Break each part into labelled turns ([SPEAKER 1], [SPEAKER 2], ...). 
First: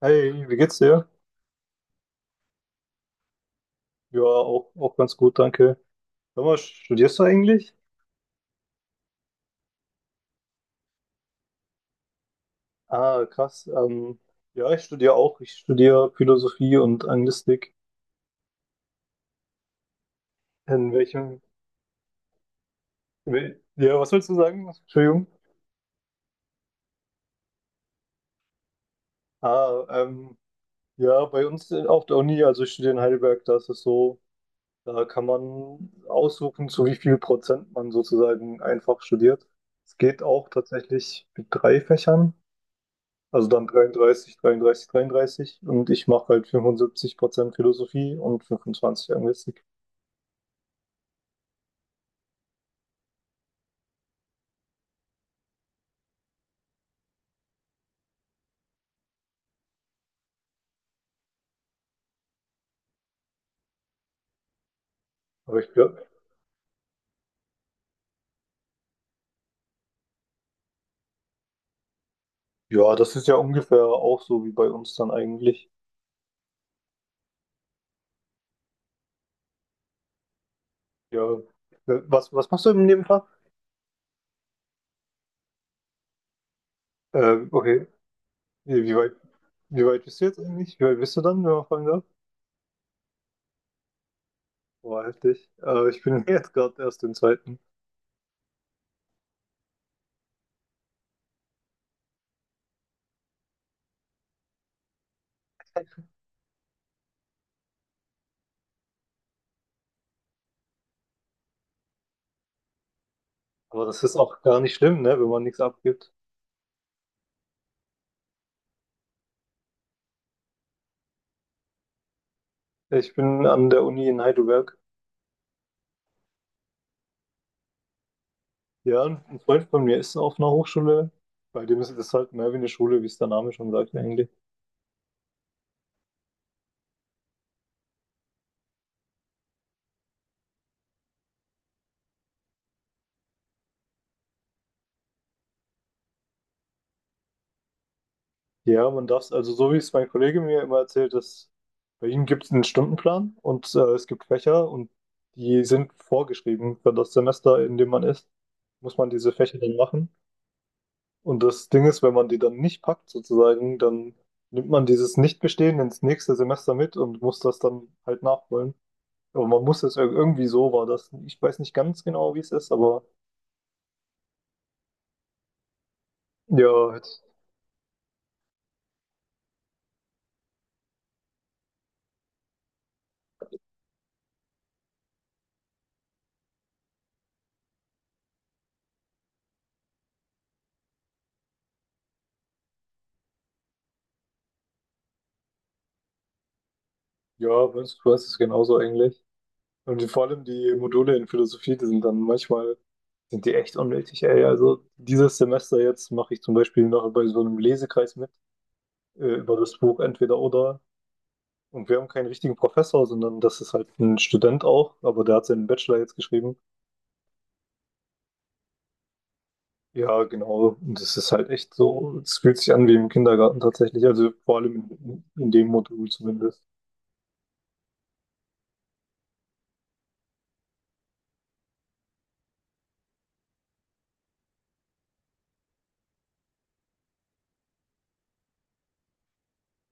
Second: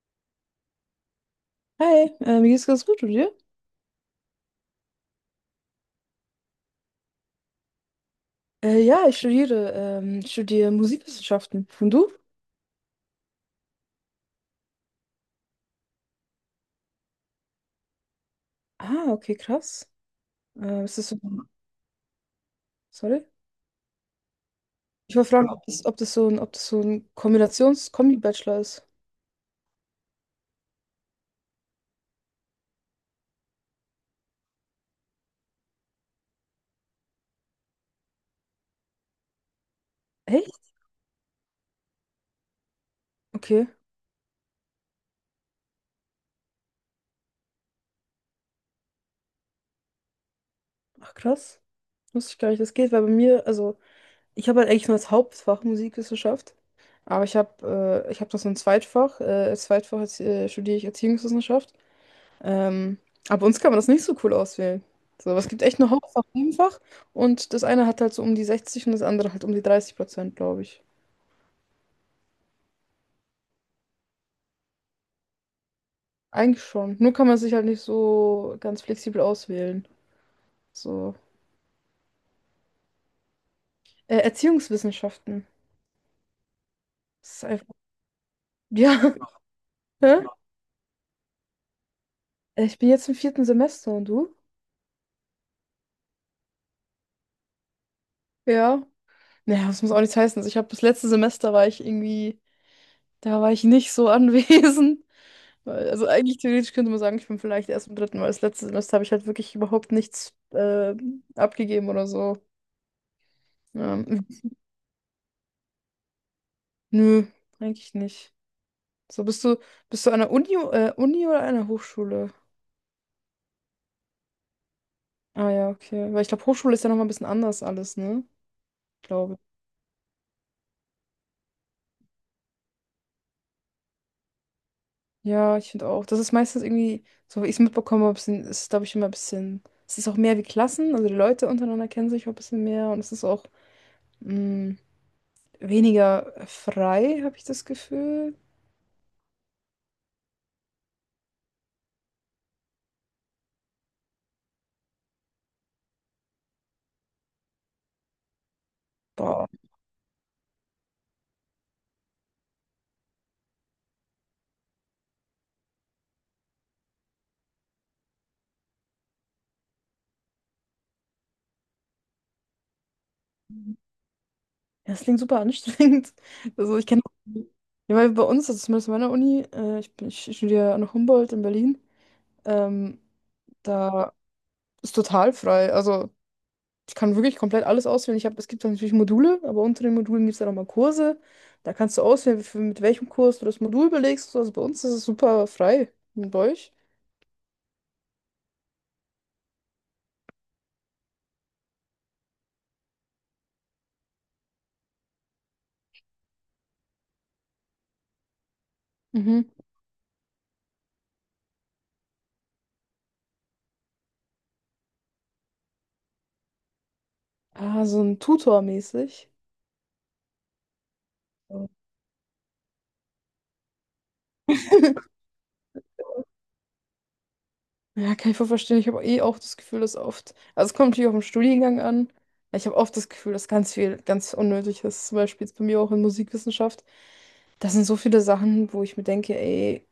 [SPEAKER 1] Hey, wie geht's dir?
[SPEAKER 2] Hi, mir geht's ganz gut, und dir?
[SPEAKER 1] Ja, auch, ganz gut, danke. Sag mal, studierst du eigentlich?
[SPEAKER 2] Ja, ich studiere Musikwissenschaften. Und du?
[SPEAKER 1] Ah, krass. Ja, ich studiere auch. Ich studiere Philosophie und Anglistik.
[SPEAKER 2] Ah, okay, krass.
[SPEAKER 1] In
[SPEAKER 2] Ist das so,
[SPEAKER 1] welchem?
[SPEAKER 2] sorry?
[SPEAKER 1] Ja, was willst du sagen?
[SPEAKER 2] Ich
[SPEAKER 1] Entschuldigung.
[SPEAKER 2] wollte fragen, ob das so ein Kombinations-Kombi-Bachelor ist.
[SPEAKER 1] Ah, ähm, ja, bei uns auf der Uni, also ich studiere in Heidelberg, da ist es so, da kann man aussuchen, zu wie viel Prozent man sozusagen einfach studiert. Es geht auch
[SPEAKER 2] Echt?
[SPEAKER 1] tatsächlich mit drei Fächern. Also dann
[SPEAKER 2] Okay.
[SPEAKER 1] 33, 33, 33 und ich mache halt 75% Philosophie und 25 Anglistik.
[SPEAKER 2] Ach, krass. Wusste ich gar nicht, das geht, weil bei mir, also, ich habe halt eigentlich nur als Hauptfach Musikwissenschaft. Aber ich habe noch so ein Zweitfach. Als Zweitfach jetzt, studiere ich Erziehungswissenschaft. Ähm, aber bei uns kann man das nicht so cool auswählen. So, aber es
[SPEAKER 1] Aber
[SPEAKER 2] gibt
[SPEAKER 1] ich
[SPEAKER 2] echt nur
[SPEAKER 1] glaube,
[SPEAKER 2] Hauptfach, Nebenfach, und das eine hat halt so um die 60 und das andere halt um die 30%, glaube ich.
[SPEAKER 1] ja, das ist ja ungefähr auch so wie bei uns dann eigentlich.
[SPEAKER 2] Eigentlich schon. Nur kann man sich halt nicht so ganz flexibel auswählen. So.
[SPEAKER 1] Ja. Was machst du im Nebenfach?
[SPEAKER 2] Erziehungswissenschaften. Das ist einfach.
[SPEAKER 1] Okay. Wie wie weit,
[SPEAKER 2] Ja.
[SPEAKER 1] wie weit bist
[SPEAKER 2] Hä?
[SPEAKER 1] du jetzt eigentlich? Wie weit bist du dann, wenn man fragen darf?
[SPEAKER 2] Ich bin jetzt im vierten Semester und du?
[SPEAKER 1] Boah, heftig. Ich bin jetzt gerade erst im zweiten.
[SPEAKER 2] Ja. Naja, das muss auch nichts heißen. Also ich habe das letzte Semester war ich irgendwie, da war ich nicht so anwesend. Also eigentlich theoretisch könnte man sagen, ich bin vielleicht erst im dritten, weil das letzte Semester habe ich halt wirklich überhaupt nichts abgegeben oder so.
[SPEAKER 1] Aber das ist
[SPEAKER 2] Ähm,
[SPEAKER 1] auch gar nicht schlimm, ne, wenn man nichts abgibt.
[SPEAKER 2] Nö, eigentlich nicht. So, bist du an der Uni, Uni oder einer Hochschule?
[SPEAKER 1] Ich bin an der Uni in Heidelberg.
[SPEAKER 2] Ah ja, okay. Weil ich glaube, Hochschule ist ja nochmal ein bisschen anders alles, ne? Ich
[SPEAKER 1] Ja, ein
[SPEAKER 2] glaube.
[SPEAKER 1] Freund von mir ist auf einer Hochschule, bei dem ist das halt mehr wie eine Schule, wie es der Name schon sagt eigentlich.
[SPEAKER 2] Ja, ich finde auch. Das ist meistens irgendwie, so wie ich es mitbekommen habe, ist es, glaube ich, immer ein bisschen. Es ist auch mehr wie Klassen, also die Leute untereinander kennen sich auch ein bisschen mehr und es ist auch mh, weniger frei, habe ich das Gefühl.
[SPEAKER 1] Ja, man darf es, also so wie es mein Kollege mir immer erzählt, dass bei ihm gibt es einen Stundenplan und es gibt Fächer und die sind vorgeschrieben für das Semester, in dem man ist, muss man diese
[SPEAKER 2] Boah.
[SPEAKER 1] Fächer dann machen. Und das Ding ist, wenn man die dann nicht packt sozusagen, dann nimmt man dieses Nichtbestehen ins nächste Semester mit und muss das dann halt nachholen. Aber man muss es irgendwie so war das. Ich weiß nicht ganz genau, wie es ist, aber
[SPEAKER 2] Ja, das klingt super anstrengend. Also ich
[SPEAKER 1] ja,
[SPEAKER 2] kenne, ja, weil bei uns, also zumindest in meiner Uni, ich studiere an Humboldt in Berlin, ähm, da ist total frei. Also ich kann wirklich komplett alles auswählen. Es gibt dann natürlich Module, aber unter den Modulen gibt es dann nochmal Kurse. Da kannst du auswählen, mit welchem Kurs du das Modul belegst. Also bei uns ist es super frei. Und bei euch?
[SPEAKER 1] ja, Burns Quest ist genauso eigentlich. Und vor allem die Module in Philosophie, die sind dann manchmal, sind die echt unnötig, ey. Also dieses Semester jetzt mache ich zum Beispiel noch bei so einem Lesekreis mit,
[SPEAKER 2] Mhm.
[SPEAKER 1] über das Buch Entweder oder. Und wir haben keinen richtigen Professor, sondern das ist halt ein Student auch, aber der hat seinen Bachelor jetzt geschrieben.
[SPEAKER 2] Ah, so ein Tutor mäßig.
[SPEAKER 1] Ja, genau. Und das ist halt echt so, es fühlt sich an wie im Kindergarten tatsächlich, also vor allem in dem Modul zumindest.
[SPEAKER 2] Ja, kann ich voll verstehen. Ich habe eh auch das Gefühl, dass oft, also es kommt natürlich auf den Studiengang an, aber ich habe oft das Gefühl, dass ganz viel, ganz unnötig ist. Zum Beispiel jetzt bei mir auch in Musikwissenschaft. Das sind so viele Sachen, wo ich mir denke, ey,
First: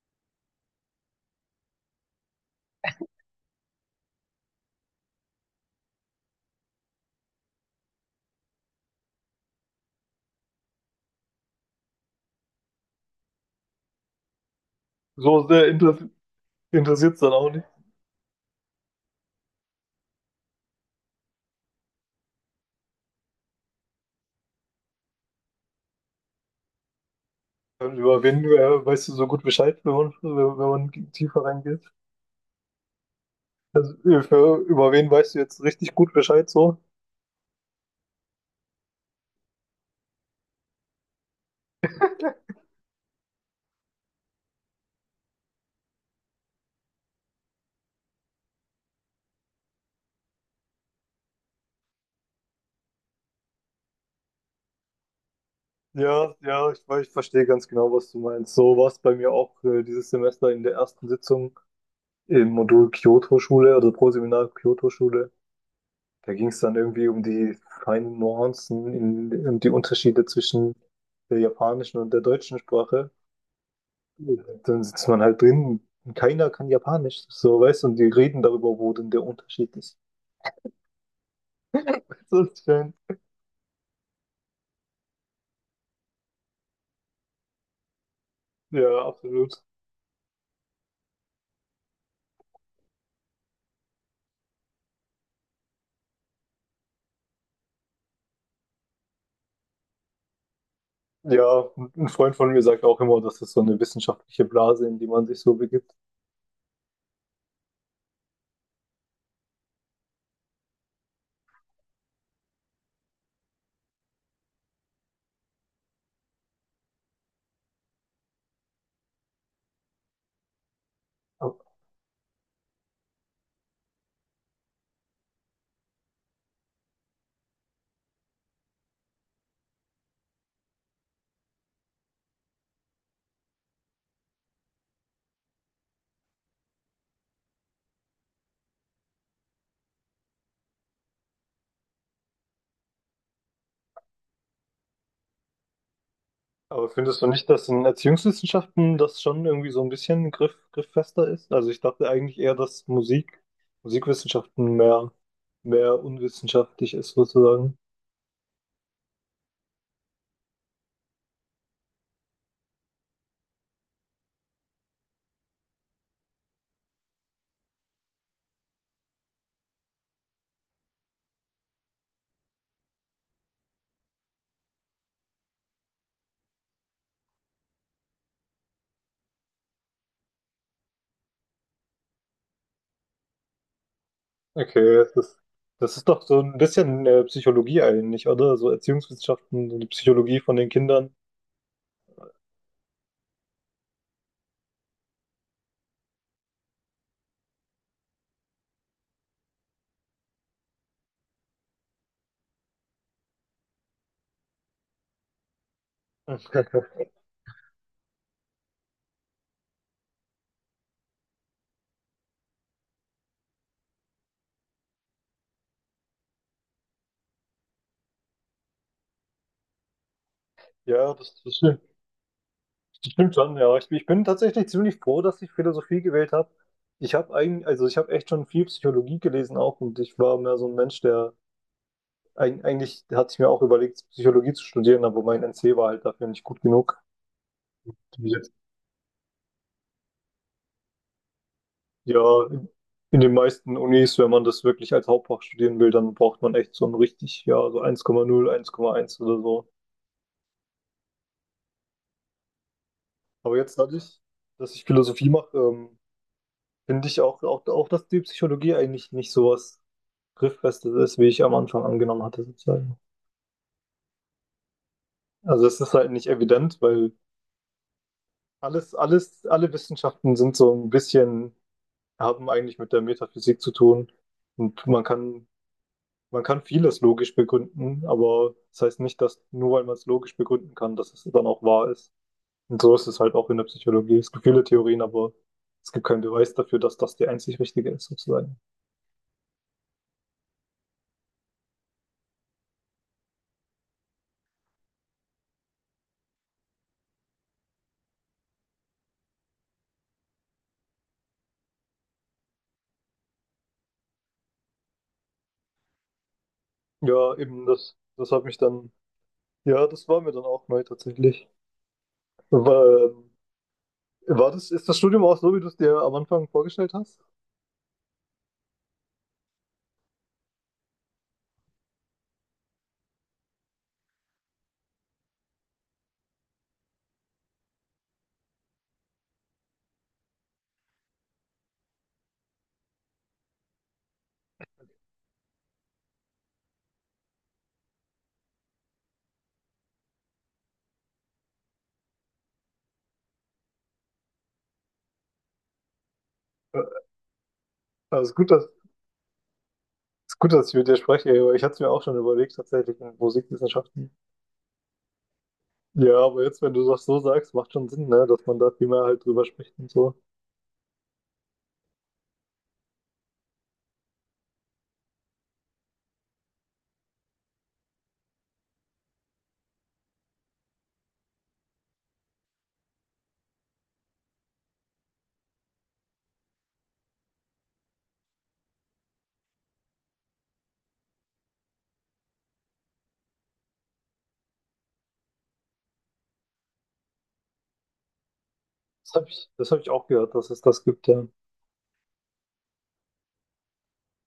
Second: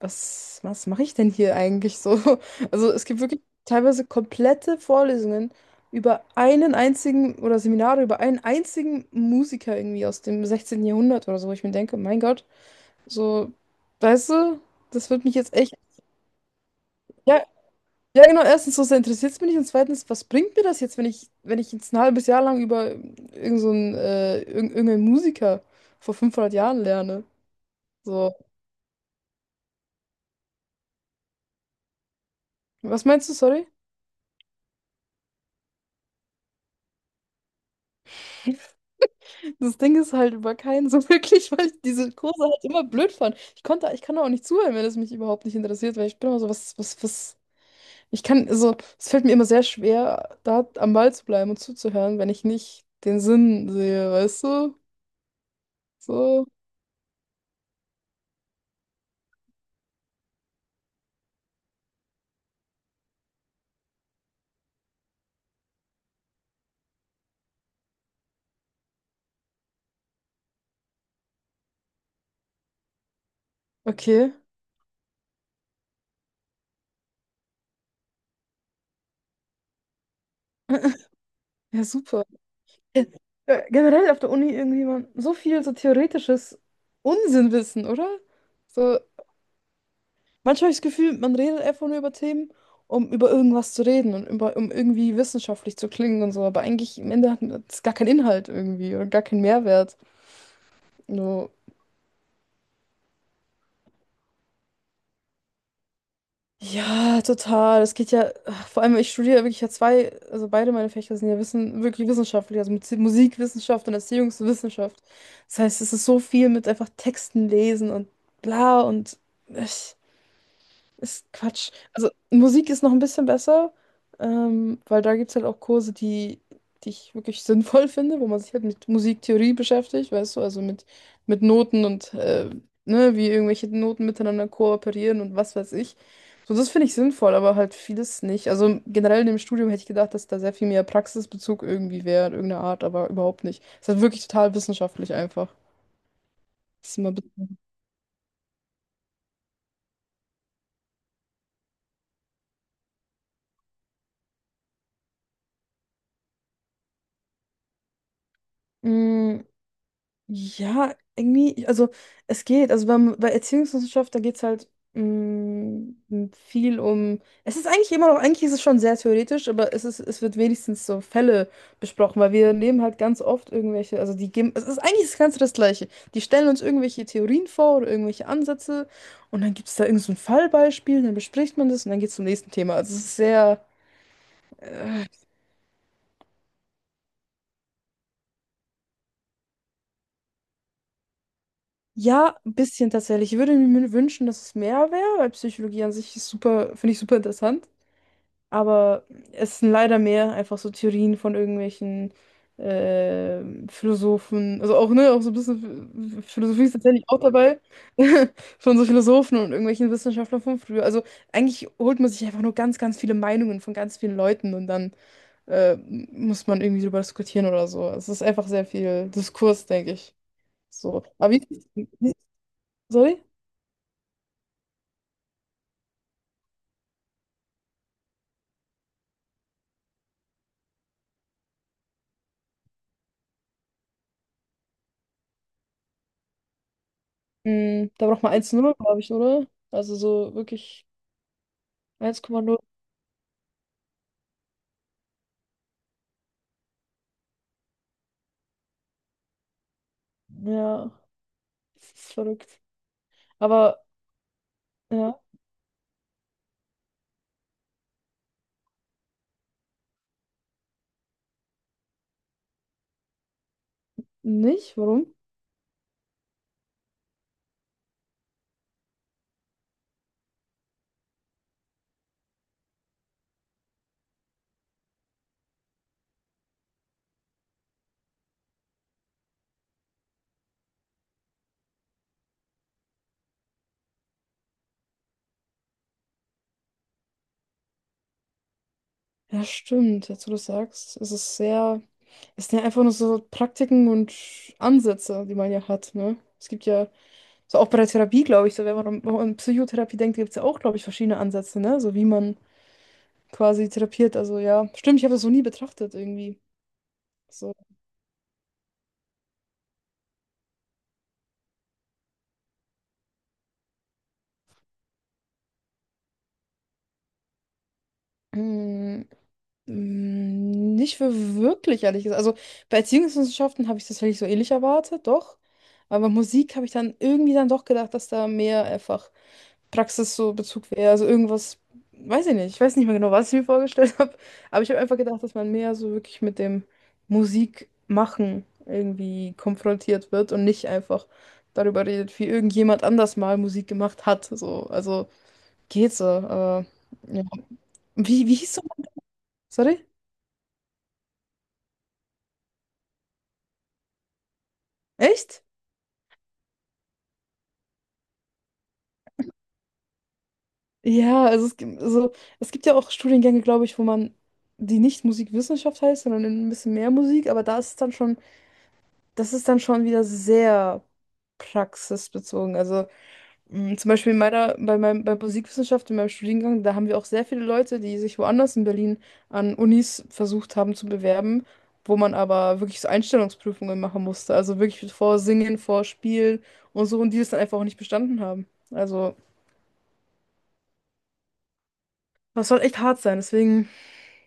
[SPEAKER 2] was mache ich denn hier eigentlich so? Also es gibt wirklich teilweise komplette Vorlesungen über einen einzigen oder Seminare über einen einzigen Musiker irgendwie aus dem 16. Jahrhundert oder so, wo ich mir denke, mein Gott, so, weißt du, das wird mich
[SPEAKER 1] So
[SPEAKER 2] jetzt
[SPEAKER 1] sehr
[SPEAKER 2] echt.
[SPEAKER 1] interessiert es dann
[SPEAKER 2] Ja,
[SPEAKER 1] auch.
[SPEAKER 2] ja, genau, erstens, so sehr interessiert es mich nicht und zweitens, was bringt mir das jetzt, wenn wenn ich jetzt ein halbes Jahr lang über irgendeinen Musiker vor 500 Jahren lerne?
[SPEAKER 1] Über
[SPEAKER 2] So,
[SPEAKER 1] wen weißt du so gut Bescheid, wenn man tiefer reingeht?
[SPEAKER 2] was meinst du, sorry?
[SPEAKER 1] Also, über wen weißt du jetzt richtig gut Bescheid so?
[SPEAKER 2] Das Ding ist halt war kein so wirklich, weil ich diese Kurse halt immer blöd fand. Ich kann auch nicht zuhören, wenn es mich überhaupt nicht interessiert, weil ich bin immer so, also, es fällt mir immer sehr schwer, da am Ball zu bleiben und zuzuhören, wenn ich nicht den Sinn sehe, weißt du?
[SPEAKER 1] Ja,
[SPEAKER 2] So,
[SPEAKER 1] ja, ich verstehe ganz genau, was du meinst. So war es bei mir auch dieses Semester in der ersten Sitzung im Modul Kyoto-Schule, also Proseminar Kyoto-Schule. Da ging es dann irgendwie um die feinen Nuancen und die Unterschiede zwischen der japanischen und der deutschen Sprache.
[SPEAKER 2] okay.
[SPEAKER 1] Dann sitzt man halt drin und keiner kann Japanisch, so weißt du, und die reden darüber, wo denn der Unterschied ist.
[SPEAKER 2] Ja, super.
[SPEAKER 1] Das ist schön.
[SPEAKER 2] Äh, Generell auf der Uni irgendwie man so viel so theoretisches Unsinnwissen, oder? So,
[SPEAKER 1] Ja, absolut.
[SPEAKER 2] manchmal habe ich das Gefühl, man redet einfach nur über Themen, um über irgendwas zu reden um irgendwie wissenschaftlich zu klingen und so, aber eigentlich im Ende hat das gar keinen Inhalt irgendwie oder gar keinen Mehrwert. So.
[SPEAKER 1] Ja, ein Freund von mir sagt auch immer, das ist so eine wissenschaftliche Blase, in die man sich so begibt.
[SPEAKER 2] Ja, total. Es geht ja, ach, vor allem, ich studiere wirklich ja zwei, also beide meine Fächer sind ja wirklich wissenschaftlich, also mit Musikwissenschaft und Erziehungswissenschaft. Das heißt, es ist so viel mit einfach Texten lesen und bla und ich, ist
[SPEAKER 1] Aber
[SPEAKER 2] Quatsch. Also Musik ist noch ein bisschen besser, weil da gibt es halt auch Kurse, die, die ich wirklich sinnvoll finde, wo man sich halt mit Musiktheorie beschäftigt, weißt du, also mit Noten und ne, wie irgendwelche Noten miteinander kooperieren und was weiß ich. So, das finde ich sinnvoll, aber halt vieles nicht. Also generell in dem Studium hätte ich gedacht, dass da sehr viel mehr Praxisbezug irgendwie wäre, in irgendeiner Art, aber überhaupt nicht. Es ist halt wirklich total wissenschaftlich einfach.
[SPEAKER 1] aber
[SPEAKER 2] Das ist immer
[SPEAKER 1] findest du
[SPEAKER 2] bitter.
[SPEAKER 1] nicht, dass in Erziehungswissenschaften das schon irgendwie so ein bisschen grifffester ist? Also ich dachte eigentlich eher, dass Musikwissenschaften mehr unwissenschaftlich ist sozusagen.
[SPEAKER 2] Ja, irgendwie, also es geht. Also bei Erziehungswissenschaft, da geht es halt mm, viel um. Es ist eigentlich immer noch, eigentlich ist es schon sehr theoretisch, aber es wird wenigstens so Fälle besprochen, weil wir nehmen halt ganz oft irgendwelche, also es ist eigentlich das Ganze das Gleiche. Die stellen uns irgendwelche Theorien vor oder irgendwelche Ansätze und dann gibt es da irgend so ein Fallbeispiel, dann bespricht man das und dann geht es zum nächsten Thema. Also es ist sehr.
[SPEAKER 1] Okay,
[SPEAKER 2] äh,
[SPEAKER 1] das ist, das ist doch so ein bisschen Psychologie eigentlich, oder? So Erziehungswissenschaften, so die Psychologie von den Kindern.
[SPEAKER 2] Ja, ein bisschen tatsächlich. Ich würde mir wünschen, dass es mehr wäre, weil Psychologie an sich ist super, finde ich super interessant. Aber es sind leider mehr einfach so Theorien von irgendwelchen Philosophen, also auch, ne, auch so ein bisschen Philosophie ist tatsächlich auch dabei, von so Philosophen und irgendwelchen Wissenschaftlern von früher. Also eigentlich holt man sich einfach nur ganz, ganz viele Meinungen von ganz vielen Leuten und dann muss man irgendwie drüber diskutieren oder so. Es ist einfach sehr viel Diskurs, denke ich. So.
[SPEAKER 1] Ja,
[SPEAKER 2] Aber wie,
[SPEAKER 1] das stimmt.
[SPEAKER 2] wie
[SPEAKER 1] Das
[SPEAKER 2] sorry?
[SPEAKER 1] stimmt schon, ja. Ich bin tatsächlich ziemlich froh, dass ich Philosophie gewählt habe. Ich habe eigentlich, also ich habe echt schon viel Psychologie gelesen auch und ich war mehr so ein Mensch, der eigentlich hatte ich mir auch überlegt, Psychologie zu studieren, aber mein NC war halt dafür nicht gut genug.
[SPEAKER 2] Da braucht
[SPEAKER 1] Wie
[SPEAKER 2] man
[SPEAKER 1] jetzt,
[SPEAKER 2] 1 null, glaube ich, oder? Also so wirklich eins komma
[SPEAKER 1] ja,
[SPEAKER 2] null
[SPEAKER 1] in den meisten Unis, wenn man das wirklich als Hauptfach studieren will, dann braucht man echt so ein richtig, ja, so 1,0, 1,1 oder so.
[SPEAKER 2] ja. Das ist verrückt.
[SPEAKER 1] Aber jetzt
[SPEAKER 2] Aber
[SPEAKER 1] dadurch, dass ich
[SPEAKER 2] ja,
[SPEAKER 1] Philosophie mache, finde ich auch, dass die Psychologie eigentlich nicht sowas grifffest ist, wie ich am Anfang angenommen hatte, sozusagen.
[SPEAKER 2] nicht? Warum?
[SPEAKER 1] Also es ist halt nicht evident, weil alle Wissenschaften sind so ein bisschen, haben eigentlich mit der Metaphysik zu tun. Und man kann, man kann vieles logisch begründen, aber das heißt nicht, dass nur weil man es logisch begründen kann, dass es dann auch wahr ist. Und so ist es halt auch in der Psychologie. Es gibt viele Theorien, aber es gibt keinen Beweis dafür, dass das die einzig richtige ist, sozusagen.
[SPEAKER 2] Ja, stimmt, jetzt wo du sagst, es sind ja einfach nur so Praktiken und Ansätze, die man ja hat, ne? Es gibt ja, so auch bei der Therapie, glaube ich, so wenn man an Psychotherapie denkt, gibt es ja auch, glaube ich, verschiedene Ansätze, ne? So wie man quasi therapiert, also ja, stimmt, ich habe das so nie betrachtet irgendwie.
[SPEAKER 1] Ja,
[SPEAKER 2] So.
[SPEAKER 1] eben, das, das hat mich dann, ja, das war mir dann auch neu tatsächlich. Weil, ähm, War ist das Studium auch so, wie du es dir am Anfang vorgestellt hast?
[SPEAKER 2] hm, Nicht für wirklich, ehrlich gesagt. Also bei Erziehungswissenschaften habe ich tatsächlich so ähnlich erwartet, doch. Aber Musik habe ich dann irgendwie dann doch gedacht, dass da mehr einfach Praxis so Bezug wäre. Also irgendwas, weiß ich nicht. Ich weiß nicht mehr genau, was ich mir vorgestellt habe. Aber ich habe einfach gedacht, dass man mehr so wirklich mit dem Musikmachen irgendwie konfrontiert wird und nicht einfach darüber redet, wie irgendjemand anders mal Musik gemacht hat. So, also geht so. Aber,
[SPEAKER 1] Äh,
[SPEAKER 2] ja. Wie,
[SPEAKER 1] Also ist
[SPEAKER 2] wie
[SPEAKER 1] gut,
[SPEAKER 2] hieß so?
[SPEAKER 1] dass,
[SPEAKER 2] Sorry?
[SPEAKER 1] ist gut, dass ich mit dir spreche, aber ich hatte es mir auch schon überlegt, tatsächlich in Musikwissenschaften.
[SPEAKER 2] Echt?
[SPEAKER 1] Ja, aber jetzt, wenn du das so sagst, macht schon Sinn, ne, dass man da viel mehr halt drüber spricht und so.
[SPEAKER 2] Ja, also es gibt ja auch Studiengänge, glaube ich, wo man die nicht Musikwissenschaft heißt, sondern ein bisschen mehr Musik, aber da ist es dann schon, das ist dann schon wieder sehr praxisbezogen. Also zum Beispiel in meiner, bei meinem, bei Musikwissenschaft, in meinem Studiengang, da haben wir auch sehr viele Leute, die sich woanders in Berlin an Unis versucht haben zu bewerben, wo man aber wirklich so Einstellungsprüfungen machen musste. Also wirklich vor Singen, vor Spielen und so, und die das dann einfach auch nicht bestanden haben. Also,
[SPEAKER 1] Das hab ich auch gehört, dass es das gibt, ja.
[SPEAKER 2] das soll echt hart sein, deswegen.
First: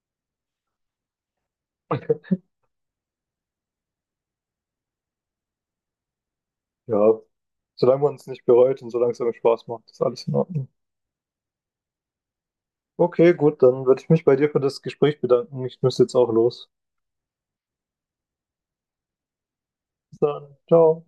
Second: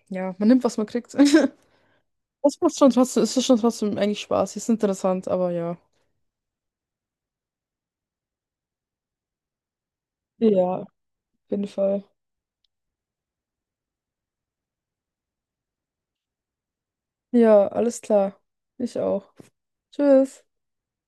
[SPEAKER 2] Ja, man nimmt, was man kriegt. Das macht schon trotzdem, es ist schon trotzdem eigentlich Spaß. Ist interessant, aber ja.
[SPEAKER 1] Ja, solange man es nicht bereut und solange es einem Spaß macht, ist alles in Ordnung.
[SPEAKER 2] Ja, auf jeden Fall.
[SPEAKER 1] Okay, gut, dann würde ich mich bei dir für das Gespräch bedanken. Ich müsste jetzt auch los.
[SPEAKER 2] Ja, alles klar. Ich auch.
[SPEAKER 1] Bis
[SPEAKER 2] Tschüss.
[SPEAKER 1] dann. Ciao.